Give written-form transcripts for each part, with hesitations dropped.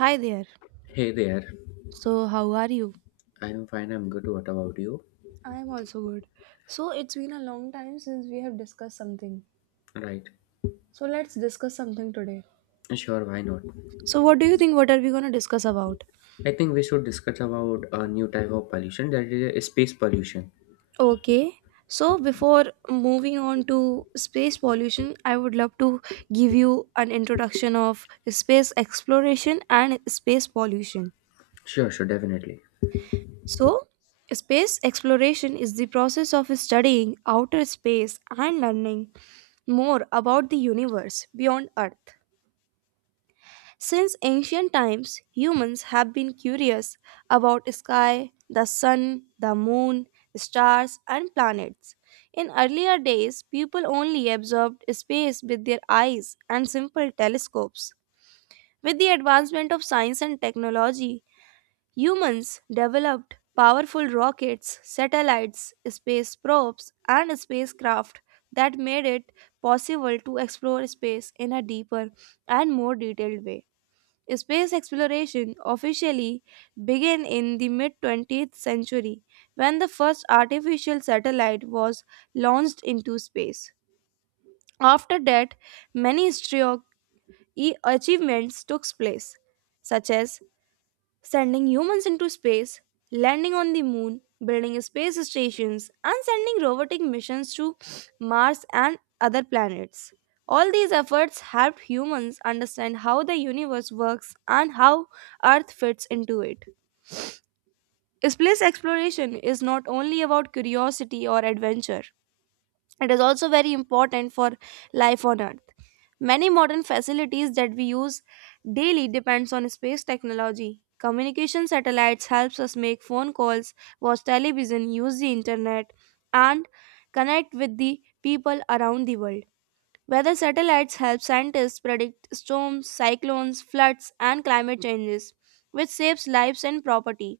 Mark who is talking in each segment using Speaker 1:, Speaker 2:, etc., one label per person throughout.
Speaker 1: Hi there.
Speaker 2: Hey there,
Speaker 1: So, how are you?
Speaker 2: I'm fine, I'm good. What about you?
Speaker 1: I'm also good. So it's been a long time since we have discussed something.
Speaker 2: Right,
Speaker 1: So let's discuss something today.
Speaker 2: sure, why not?
Speaker 1: So, what do you think? What are we going to discuss about?
Speaker 2: I think we should discuss about a new type of pollution that is space pollution.
Speaker 1: Okay. So, before moving on to space pollution, I would love to give you an introduction of space exploration and space pollution.
Speaker 2: Sure, sure, definitely.
Speaker 1: So, space exploration is the process of studying outer space and learning more about the universe beyond Earth. Since ancient times, humans have been curious about sky, the sun, the moon, stars, and planets. In earlier days, people only observed space with their eyes and simple telescopes. With the advancement of science and technology, humans developed powerful rockets, satellites, space probes, and spacecraft that made it possible to explore space in a deeper and more detailed way. Space exploration officially began in the mid 20th century when the first artificial satellite was launched into space. After that, many historic achievements took place, such as sending humans into space, landing on the moon, building space stations, and sending robotic missions to Mars and other planets. All these efforts helped humans understand how the universe works and how Earth fits into it. Space exploration is not only about curiosity or adventure, it is also very important for life on Earth. Many modern facilities that we use daily depends on space technology. Communication satellites helps us make phone calls, watch television, use the internet and connect with the people around the world. Weather satellites help scientists predict storms, cyclones, floods and climate changes, which saves lives and property.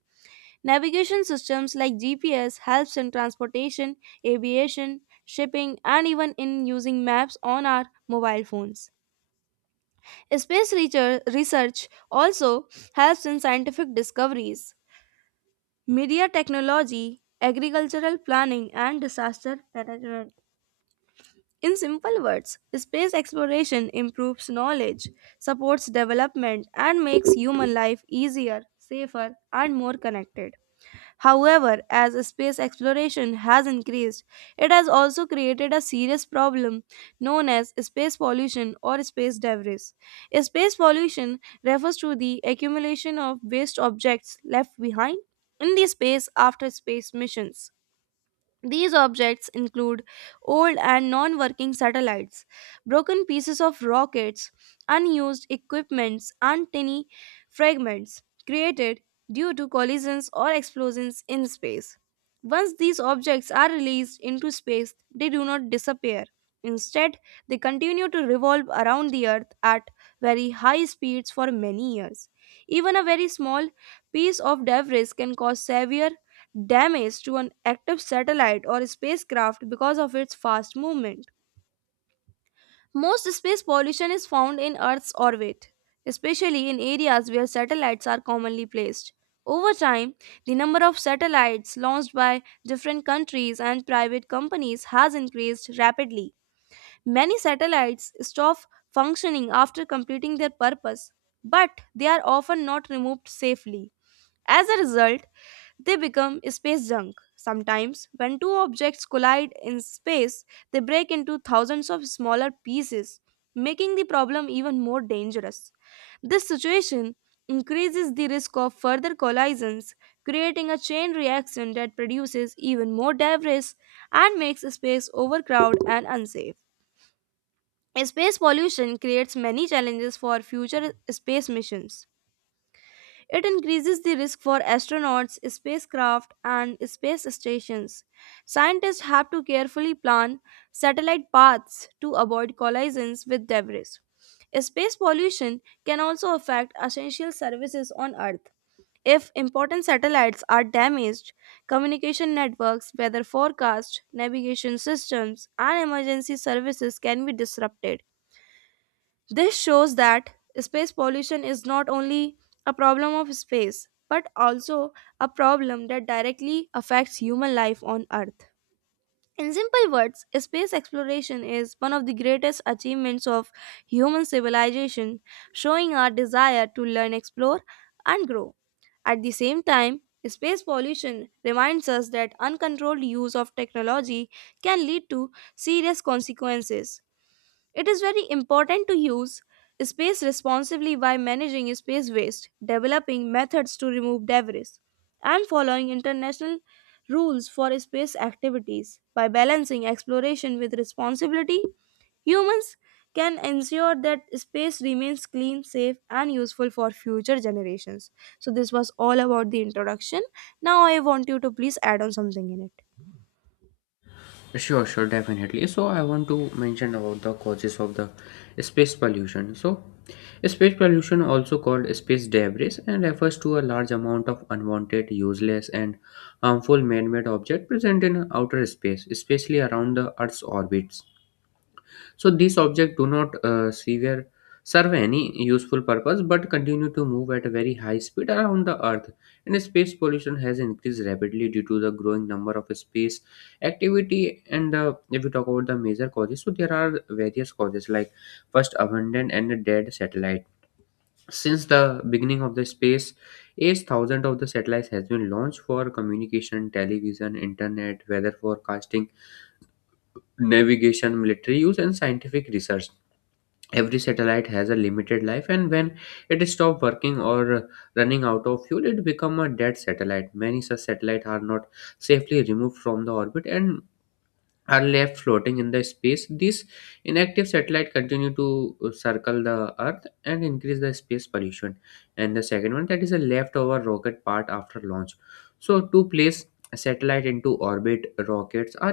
Speaker 1: Navigation systems like GPS helps in transportation, aviation, shipping and even in using maps on our mobile phones. Space research also helps in scientific discoveries, media technology, agricultural planning, and disaster management. In simple words, space exploration improves knowledge, supports development, and makes human life easier, safer, and more connected. However, as space exploration has increased, it has also created a serious problem known as space pollution or space debris. Space pollution refers to the accumulation of waste objects left behind in the space after space missions. These objects include old and non working satellites, broken pieces of rockets, unused equipments, and tiny fragments created due to collisions or explosions in space. Once these objects are released into space, they do not disappear. Instead, they continue to revolve around the Earth at very high speeds for many years. Even a very small piece of debris can cause severe damage to an active satellite or spacecraft because of its fast movement. Most space pollution is found in Earth's orbit, especially in areas where satellites are commonly placed. Over time, the number of satellites launched by different countries and private companies has increased rapidly. Many satellites stop functioning after completing their purpose, but they are often not removed safely. As a result, they become space junk. Sometimes, when two objects collide in space, they break into thousands of smaller pieces, making the problem even more dangerous. This situation increases the risk of further collisions, creating a chain reaction that produces even more debris and makes space overcrowded and unsafe. Space pollution creates many challenges for future space missions. It increases the risk for astronauts, spacecraft, and space stations. Scientists have to carefully plan satellite paths to avoid collisions with debris. Space pollution can also affect essential services on Earth. If important satellites are damaged, communication networks, weather forecasts, navigation systems, and emergency services can be disrupted. This shows that space pollution is not only a problem of space, but also a problem that directly affects human life on Earth. In simple words, space exploration is one of the greatest achievements of human civilization, showing our desire to learn, explore, and grow. At the same time, space pollution reminds us that uncontrolled use of technology can lead to serious consequences it is very important to use space responsibly by managing space waste, developing methods to remove debris, and following international rules for space activities. By balancing exploration with responsibility, humans can ensure that space remains clean, safe, and useful for future generations. So, this was all about the introduction. Now, I want you to please add on something in it.
Speaker 2: Sure, sure, definitely. So, I want to mention about the causes of the space pollution. So, space pollution, also called space debris, and refers to a large amount of unwanted, useless, and harmful man made objects present in outer space, especially around the Earth's orbits. So these objects do not serve any useful purpose but continue to move at a very high speed around the Earth. And space pollution has increased rapidly due to the growing number of space activity. And if we talk about the major causes, so there are various causes like first abandoned and dead satellite. Since the beginning of the space age, thousands of the satellites has been launched for communication, television, internet, weather forecasting, navigation, military use, and scientific research. Every satellite has a limited life, and when it stops working or running out of fuel, it becomes a dead satellite. Many such satellites are not safely removed from the orbit and are left floating in the space. These inactive satellites continue to circle the earth and increase the space pollution. And the second one, that is a leftover rocket part after launch. So to place a satellite into orbit, rockets are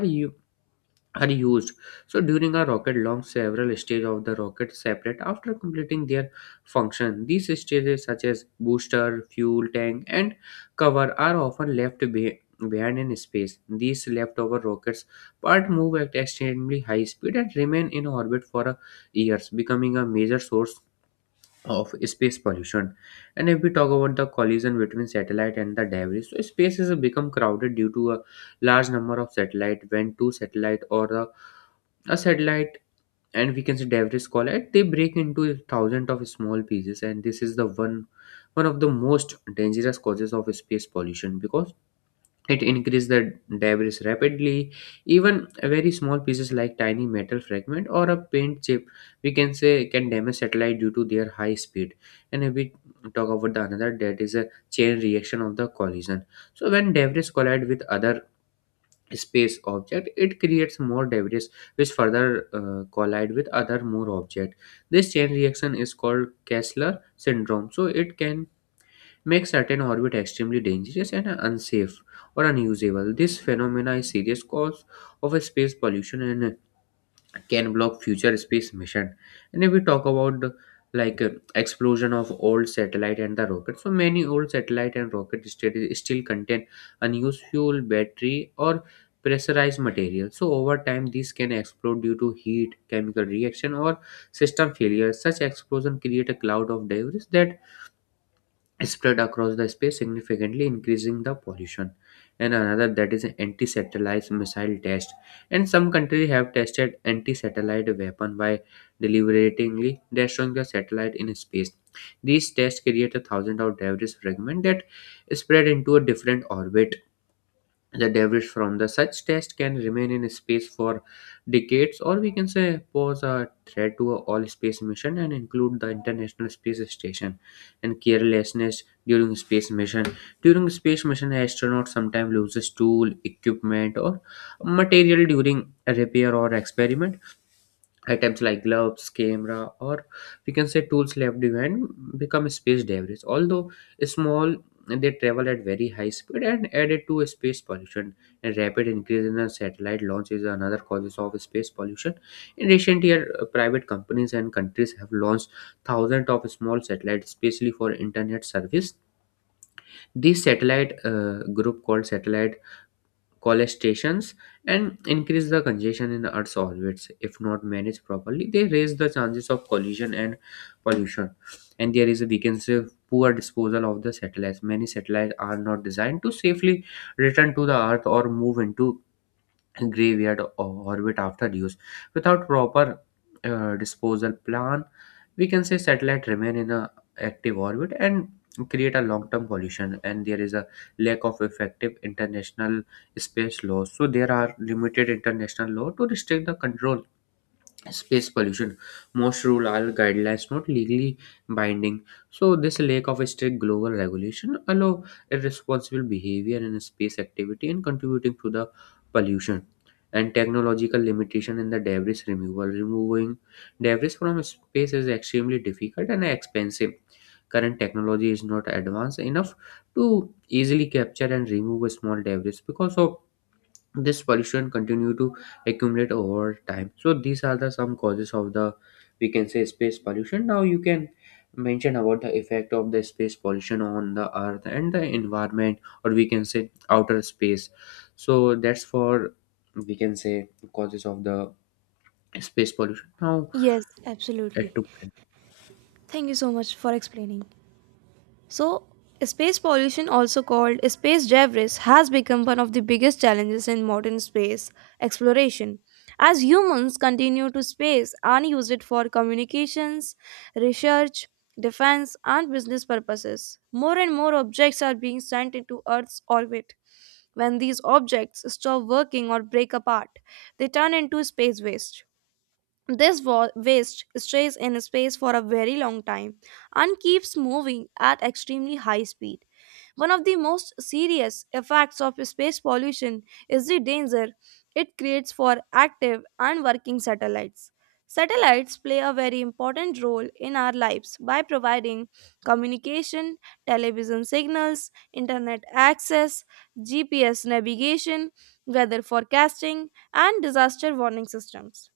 Speaker 2: are used. So during a rocket launch, several stages of the rocket separate after completing their function. These stages, such as booster, fuel tank, and cover, are often left behind in space. These leftover rockets part move at extremely high speed and remain in orbit for years, becoming a major source of space pollution. And if we talk about the collision between satellite and the debris, so space has become crowded due to a large number of satellite. When two satellite or a satellite and we can say debris collide, they break into thousands of small pieces, and this is the one of the most dangerous causes of space pollution because it increased the debris rapidly. Even very small pieces like tiny metal fragment or a paint chip, we can say, can damage satellite due to their high speed. And if we talk about the another, that is a chain reaction of the collision. So when debris collide with other space object, it creates more debris which further collide with other more object. This chain reaction is called Kessler syndrome. So it can make certain orbit extremely dangerous and unsafe or unusable. This phenomena is serious cause of a space pollution and can block future space mission. And if we talk about the, like explosion of old satellite and the rocket, so many old satellite and rocket still contain unused fuel, battery, or pressurized material. So over time, these can explode due to heat, chemical reaction, or system failure. Such explosion create a cloud of debris that spread across the space, significantly increasing the pollution. And another that is anti-satellite missile test. And some countries have tested anti-satellite weapon by deliberately destroying the satellite in space. These tests create a thousand of debris fragment that spread into a different orbit. The debris from the such test can remain in space for decades, or we can say pose a threat to a all space mission and include the international space station. And carelessness during space mission. During space mission, astronauts sometimes loses tool equipment or material during repair or experiment. Items like gloves, camera, or we can say tools left behind become space debris. Although small, they travel at very high speed and added to space pollution. And rapid increase in the satellite launch is another causes of space pollution. In recent years, private companies and countries have launched thousands of small satellites, especially for internet service. This satellite group called satellite college stations and increase the congestion in the Earth's orbits. If not managed properly, they raise the chances of collision and pollution. And there is a we can say poor disposal of the satellites. Many satellites are not designed to safely return to the Earth or move into graveyard orbit after use. Without proper disposal plan, we can say satellite remain in a active orbit and create a long-term pollution. And there is a lack of effective international space laws. So there are limited international law to restrict the control space pollution. Most rule are guidelines, not legally binding, so this lack of a strict global regulation allow irresponsible behavior in space activity and contributing to the pollution. And technological limitation in the debris removal. Removing debris from space is extremely difficult and expensive. Current technology is not advanced enough to easily capture and remove small debris. Because of this, pollution continue to accumulate over time. So these are the some causes of the, we can say, space pollution. Now you can mention about the effect of the space pollution on the earth and the environment, or we can say outer space. So that's for, we can say, causes of the space pollution now
Speaker 1: Yes,
Speaker 2: at
Speaker 1: absolutely.
Speaker 2: two.
Speaker 1: Thank you so much for explaining. So, space pollution, also called space debris, has become one of the biggest challenges in modern space exploration. As humans continue to space and use it for communications, research, defense, and business purposes, more and more objects are being sent into Earth's orbit. When these objects stop working or break apart, they turn into space waste. This waste stays in space for a very long time and keeps moving at extremely high speed. One of the most serious effects of space pollution is the danger it creates for active and working satellites. Satellites play a very important role in our lives by providing communication, television signals, internet access, GPS navigation, weather forecasting, and disaster warning systems.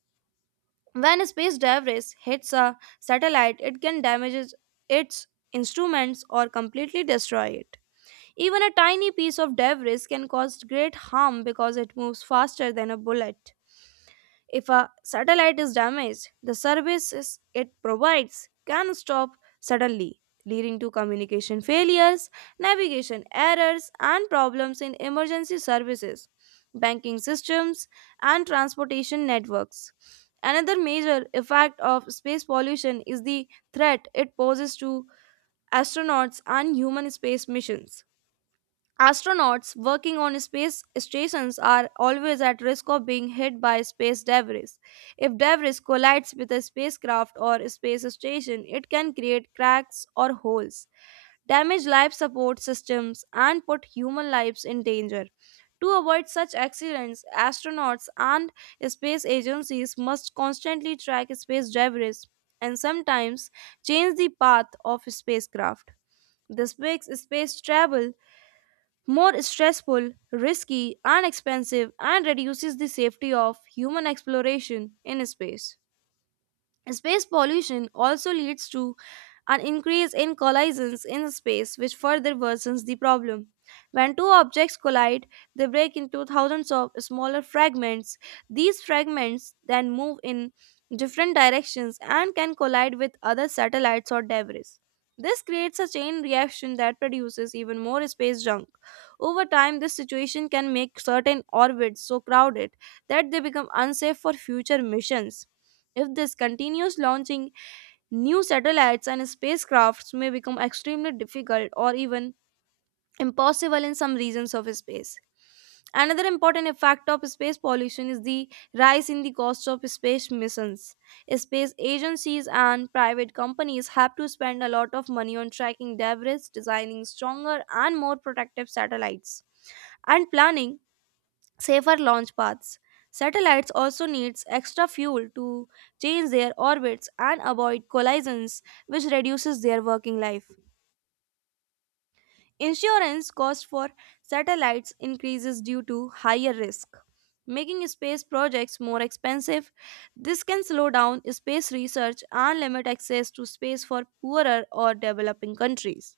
Speaker 1: When a space debris hits a satellite, it can damage its instruments or completely destroy it. Even a tiny piece of debris can cause great harm because it moves faster than a bullet. If a satellite is damaged, the services it provides can stop suddenly, leading to communication failures, navigation errors, and problems in emergency services, banking systems, and transportation networks. Another major effect of space pollution is the threat it poses to astronauts and human space missions. Astronauts working on space stations are always at risk of being hit by space debris. If debris collides with a spacecraft or space station, it can create cracks or holes, damage life support systems, and put human lives in danger. To avoid such accidents, astronauts and space agencies must constantly track space debris and sometimes change the path of spacecraft. This makes space travel more stressful, risky, and expensive, and reduces the safety of human exploration in space. Space pollution also leads to an increase in collisions in space, which further worsens the problem. When two objects collide, they break into thousands of smaller fragments. These fragments then move in different directions and can collide with other satellites or debris. This creates a chain reaction that produces even more space junk. Over time, this situation can make certain orbits so crowded that they become unsafe for future missions. If this continues, launching new satellites and spacecrafts may become extremely difficult or even impossible in some regions of space. Another important effect of space pollution is the rise in the cost of space missions. Space agencies and private companies have to spend a lot of money on tracking debris, designing stronger and more protective satellites, and planning safer launch paths. Satellites also needs extra fuel to change their orbits and avoid collisions, which reduces their working life. Insurance cost for satellites increases due to higher risk, making space projects more expensive. This can slow down space research and limit access to space for poorer or developing countries.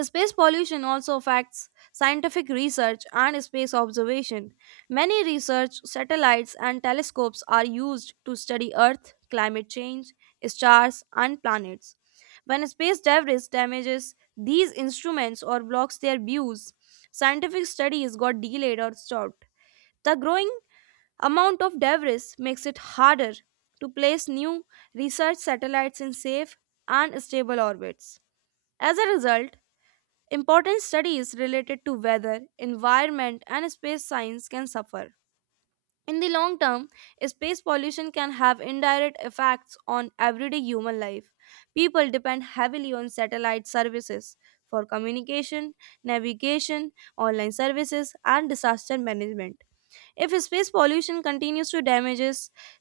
Speaker 1: Space pollution also affects scientific research and space observation. Many research satellites and telescopes are used to study Earth, climate change, stars, and planets. When space debris damages these instruments or blocks their views, scientific studies got delayed or stopped. The growing amount of debris makes it harder to place new research satellites in safe and stable orbits. As a result, important studies related to weather, environment, and space science can suffer. In the long term, space pollution can have indirect effects on everyday human life. People depend heavily on satellite services for communication, navigation, online services, and disaster management. If space pollution continues to damage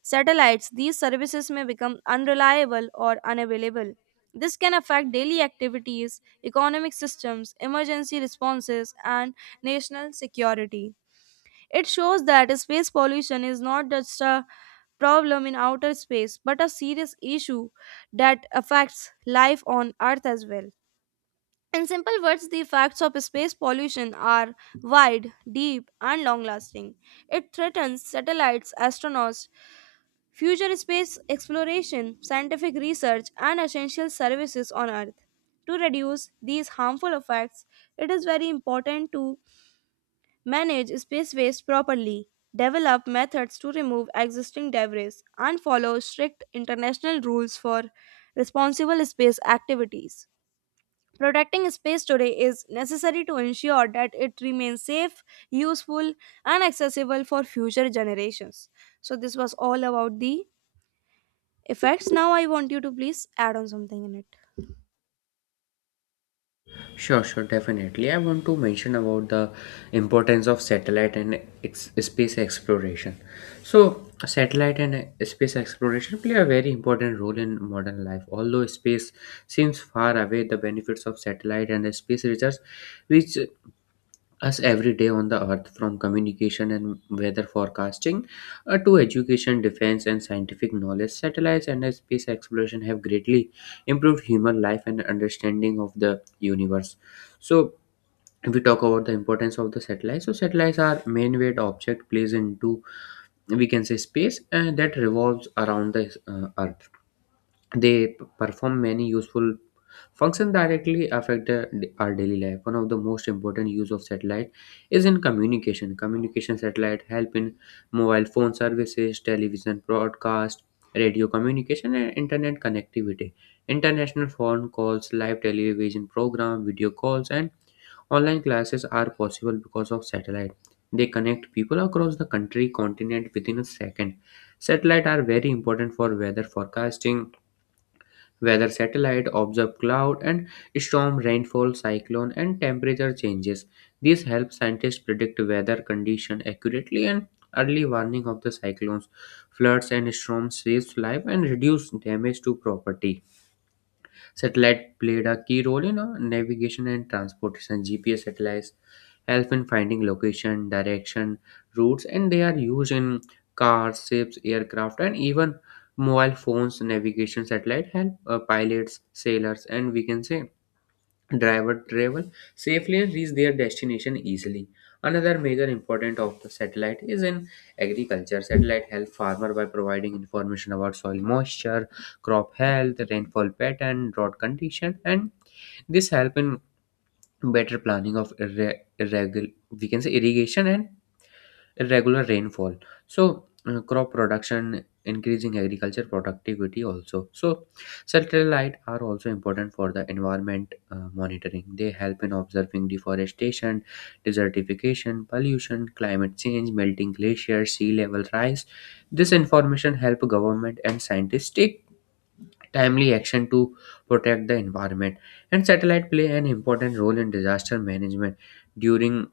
Speaker 1: satellites, these services may become unreliable or unavailable. This can affect daily activities, economic systems, emergency responses, and national security. It shows that space pollution is not just a problem in outer space, but a serious issue that affects life on Earth as well. In simple words, the effects of space pollution are wide, deep, and long lasting. It threatens satellites, astronauts, future space exploration, scientific research, and essential services on Earth. To reduce these harmful effects, it is very important to manage space waste properly, develop methods to remove existing debris, and follow strict international rules for responsible space activities. Protecting space today is necessary to ensure that it remains safe, useful, and accessible for future generations. So, this was all about the effects. Now, I want you to please add on something in it.
Speaker 2: Sure, sure, definitely. I want to mention about the importance of satellite and space exploration. So, satellite and space exploration play a very important role in modern life. Although space seems far away, the benefits of satellite and space research reach us every day on the earth, from communication and weather forecasting to education, defense, and scientific knowledge. Satellites and space exploration have greatly improved human life and understanding of the universe. So if we talk about the importance of the satellites, so satellites are main weight object placed into, we can say, space, and that revolves around the earth. They perform many useful functions directly affect our daily life. One of the most important use of satellite is in communication. Communication satellite help in mobile phone services, television broadcast, radio communication, and internet connectivity. International phone calls, live television program, video calls, and online classes are possible because of satellite. They connect people across the country continent within a second. Satellite are very important for weather forecasting. Weather satellite observe cloud and storm, rainfall, cyclone, and temperature changes. This helps scientists predict weather condition accurately, and early warning of the cyclones, floods, and storms saves life and reduce damage to property. Satellite played a key role in navigation and transportation. GPS satellites help in finding location, direction, routes, and they are used in cars, ships, aircraft, and even mobile phones. Navigation satellite help pilots, sailors, and we can say driver travel safely and reach their destination easily. Another major important of the satellite is in agriculture. Satellite help farmer by providing information about soil moisture, crop health, rainfall pattern, drought condition, and this help in better planning of irregular, we can say, irrigation and irregular rainfall. So crop production increasing agriculture productivity also. So satellite are also important for the environment monitoring. They help in observing deforestation, desertification, pollution, climate change, melting glaciers, sea level rise. This information help government and scientists take timely action to protect the environment. And satellite play an important role in disaster management during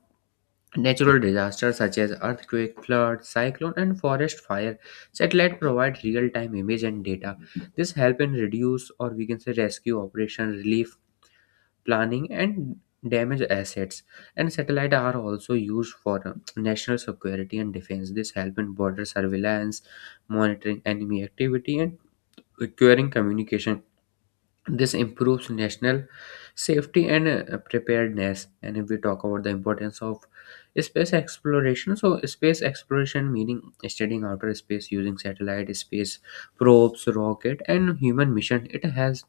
Speaker 2: natural disasters such as earthquake, flood, cyclone, and forest fire. Satellite provide real-time image and data. This help in reduce or we can say rescue operation, relief planning, and damage assets. And satellite are also used for national security and defense. This help in border surveillance, monitoring enemy activity, and securing communication. This improves national safety and preparedness. And if we talk about the importance of space exploration, so space exploration meaning studying outer space using satellite, space probes, rocket, and human mission. It has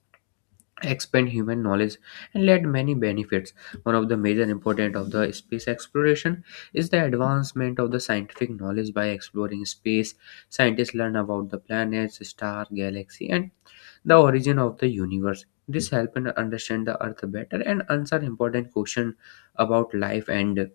Speaker 2: expand human knowledge and led many benefits. One of the major important of the space exploration is the advancement of the scientific knowledge. By exploring space, scientists learn about the planets, star, galaxy, and the origin of the universe. This helps us understand the earth better and answer important questions about life and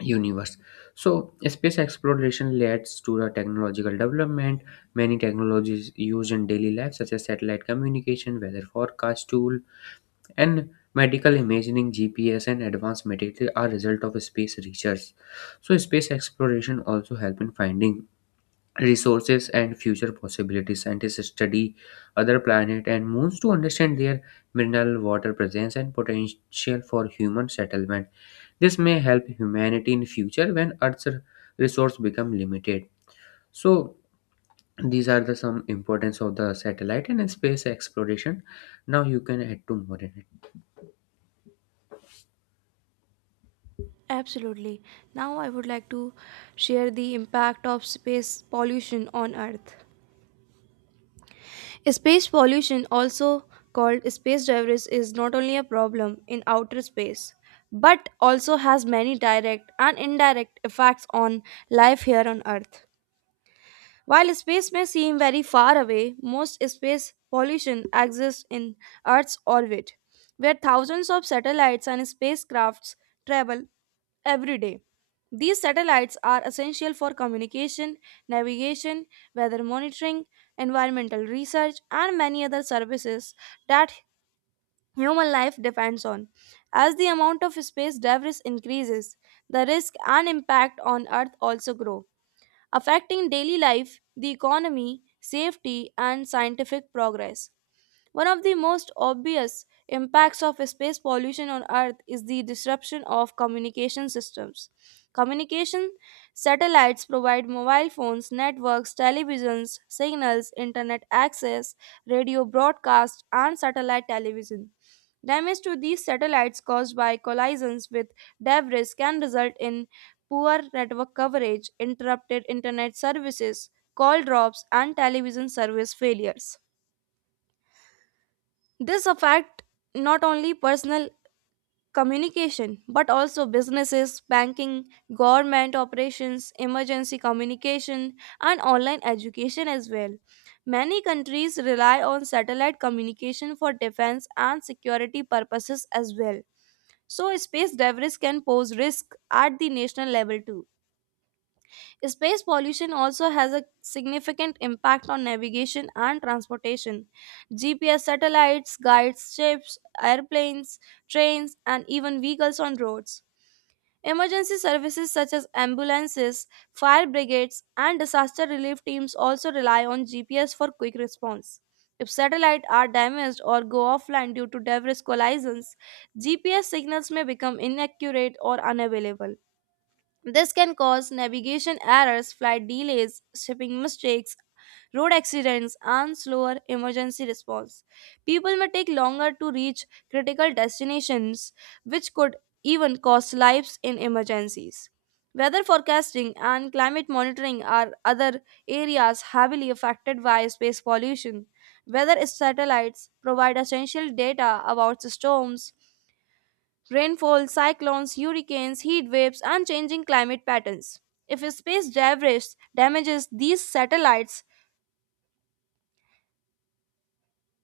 Speaker 2: universe. So space exploration leads to the technological development. Many technologies used in daily life, such as satellite communication, weather forecast tool, and medical imaging, GPS and advanced material are result of space research. So space exploration also help in finding resources and future possibilities. Scientists study other planets and moons to understand their mineral water presence and potential for human settlement. This may help humanity in future when Earth's resources become limited. So these are the some importance of the satellite and space exploration. Now you can add to more in it.
Speaker 1: Absolutely. Now I would like to share the impact of space pollution on Earth. Space pollution, also called space debris, is not only a problem in outer space but also has many direct and indirect effects on life here on Earth. While space may seem very far away, most space pollution exists in Earth's orbit, where thousands of satellites and spacecrafts travel every day. These satellites are essential for communication, navigation, weather monitoring, environmental research, and many other services that human life depends on. As the amount of space debris increases, the risk and impact on Earth also grow affecting daily life, the economy, safety, and scientific progress. One of the most obvious impacts of space pollution on Earth is the disruption of communication systems. Communication satellites provide mobile phones, networks, televisions, signals, internet access, radio broadcast, and satellite television. Damage to these satellites caused by collisions with debris can result in poor network coverage, interrupted internet services, call drops, and television service failures. This affect not only personal communication but also businesses, banking, government operations, emergency communication and online education as well. Many countries rely on satellite communication for defense and security purposes as well. So space debris can pose risk at the national level too. Space pollution also has a significant impact on navigation and transportation. GPS satellites guides ships, airplanes, trains, and even vehicles on roads. Emergency services such as ambulances, fire brigades, and disaster relief teams also rely on GPS for quick response. If satellites are damaged or go offline due to debris collisions, GPS signals may become inaccurate or unavailable. This can cause navigation errors, flight delays, shipping mistakes, road accidents, and slower emergency response. People may take longer to reach critical destinations, which could even cost lives in emergencies. Weather forecasting and climate monitoring are other areas heavily affected by space pollution. Weather satellites provide essential data about storms, rainfall, cyclones, hurricanes, heat waves, and changing climate patterns. If space debris damages these satellites,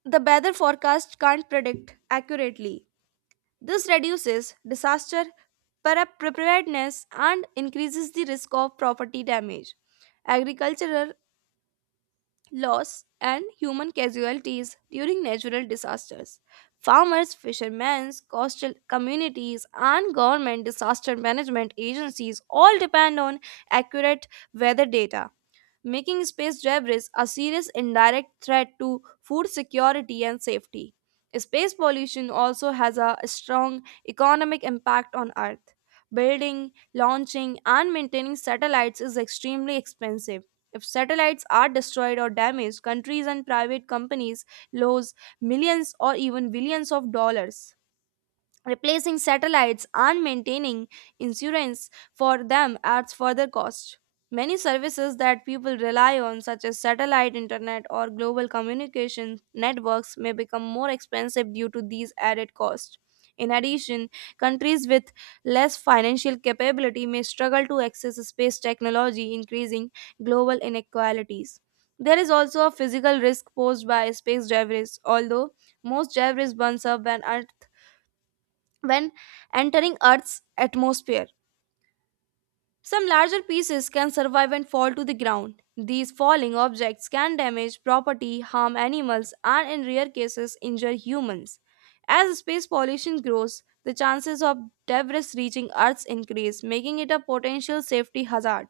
Speaker 1: the weather forecast can't predict accurately. This reduces disaster preparedness and increases the risk of property damage. Agricultural loss, and human casualties during natural disasters. Farmers, fishermen, coastal communities, and government disaster management agencies all depend on accurate weather data making space debris a serious indirect threat to food security and safety. Space pollution also has a strong economic impact on Earth. Building, launching, and maintaining satellites is extremely expensive. If satellites are destroyed or damaged, countries and private companies lose millions or even billions of dollars replacing satellites and maintaining insurance for them adds further cost. Many services that people rely on, such as satellite internet or global communication networks, may become more expensive due to these added costs. In addition, countries with less financial capability may struggle to access space technology, increasing global inequalities. There is also a physical risk posed by space debris, although most debris burns up when entering Earth's atmosphere. Some larger pieces can survive and fall to the ground. These falling objects can damage property, harm animals, and in rare cases, injure humans. As space pollution grows, the chances of debris reaching Earth increase, making it a potential safety hazard.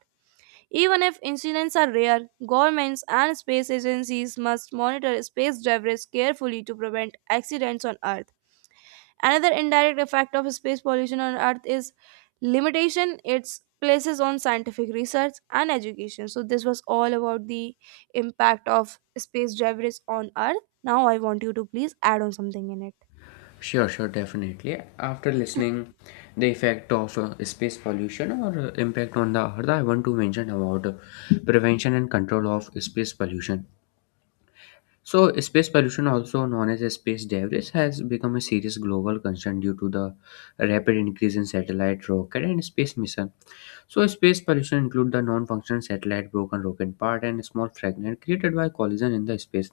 Speaker 1: Even if incidents are rare, governments and space agencies must monitor space debris carefully to prevent accidents on Earth. Another indirect effect of space pollution on Earth is limitation its places on scientific research and education. So, this was all about the impact of space debris on Earth. Now, I want you to please add on something in it.
Speaker 2: Sure, sure, definitely. After listening the effect of space pollution or impact on the earth, I want to mention about prevention and control of space pollution. So, space pollution, also known as space debris, has become a serious global concern due to the rapid increase in satellite, rocket, and space mission. So, space pollution include the non-functional satellite, broken rocket part, and small fragment created by collision in the space.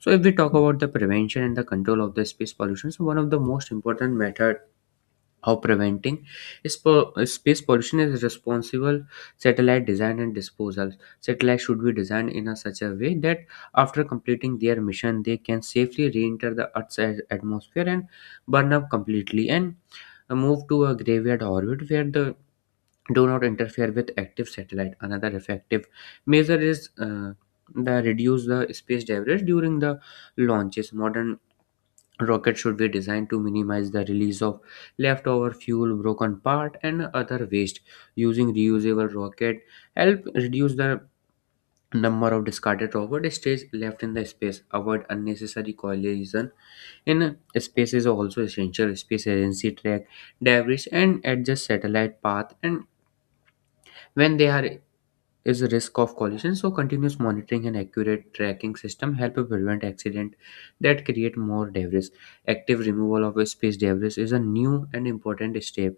Speaker 2: So, if we talk about the prevention and the control of the space pollution, so one of the most important method how preventing space pollution is responsible satellite design and disposal. Satellites should be designed in a such a way that after completing their mission, they can safely re-enter the Earth's atmosphere and burn up completely and move to a graveyard orbit where the do not interfere with active satellite. Another effective measure is the reduce the space debris during the launches. Modern rockets should be designed to minimize the release of leftover fuel, broken part, and other waste. Using reusable rocket help reduce the number of discarded rocket stays left in the space. Avoid unnecessary collision in space is also essential. Space agency track debris and adjust satellite path and when they are is the risk of collision. So, continuous monitoring and accurate tracking system help prevent accident that create more debris. Active removal of space debris is a new and important step.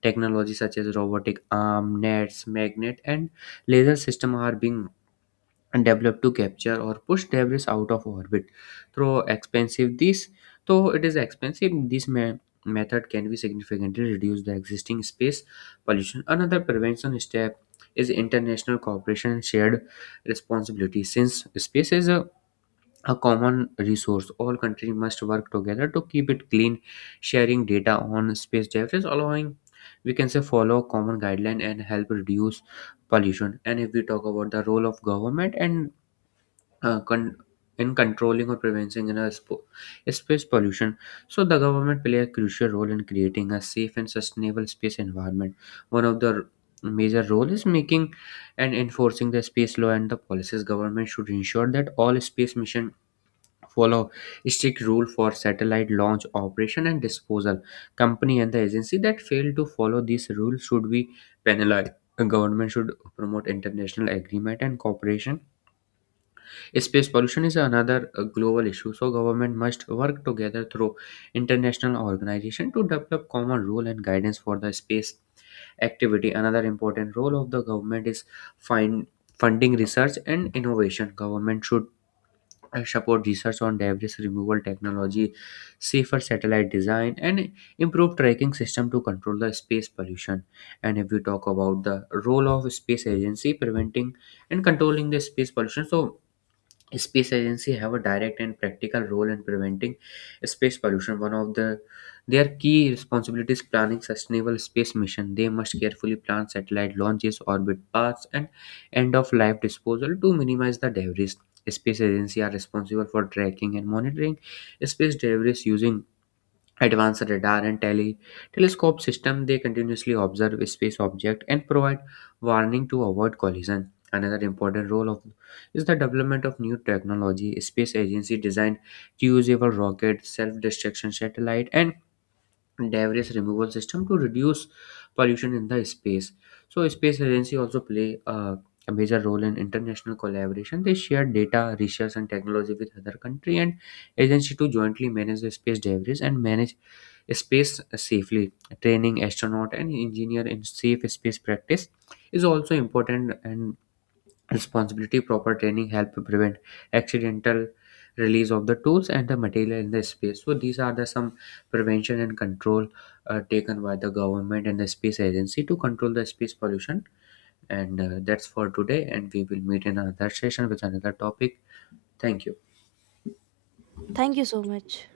Speaker 2: Technology such as robotic arm, nets, magnet, and laser system are being and developed to capture or push debris out of orbit through expensive these though it is expensive, this method can be significantly reduce the existing space pollution. Another prevention step is international cooperation and shared responsibility. Since space is a common resource, all countries must work together to keep it clean. Sharing data on space debris allowing we can say follow common guideline and help reduce pollution. And if we talk about the role of government and uh, con- in controlling or preventing in a space pollution. So the government play a crucial role in creating a safe and sustainable space environment. One of the major role is making and enforcing the space law and the policies. Government should ensure that all space mission follow strict rule for satellite launch operation and disposal. Company and the agency that fail to follow these rules should be penalized. The government should promote international agreement and cooperation. Space pollution is another global issue, so government must work together through international organization to develop common rule and guidance for the space activity. Another important role of the government is find, funding research and innovation. Government should support research on debris removal technology, safer satellite design, and improve tracking system to control the space pollution. And if we talk about the role of space agency preventing and controlling the space pollution, so space agency have a direct and practical role in preventing space pollution. One of the their key responsibilities planning sustainable space mission. They must carefully plan satellite launches, orbit paths, and end of life disposal to minimize the debris. Space agency are responsible for tracking and monitoring space debris using advanced radar and telescope system. They continuously observe space object and provide warning to avoid collision. Another important role of is the development of new technology. Space agency designed reusable rocket, self-destruction satellite, and debris removal system to reduce pollution in the space. So space agency also play a major role in international collaboration. They share data, research, and technology with other country and agency to jointly manage the space debris and manage space safely. Training astronaut and engineer in safe space practice is also important and responsibility. Proper training help prevent accidental release of the tools and the material in the space. So these are the some prevention and control taken by the government and the space agency to control the space pollution, and that's for today and we will meet in another session with another topic. Thank you.
Speaker 1: Thank you so much.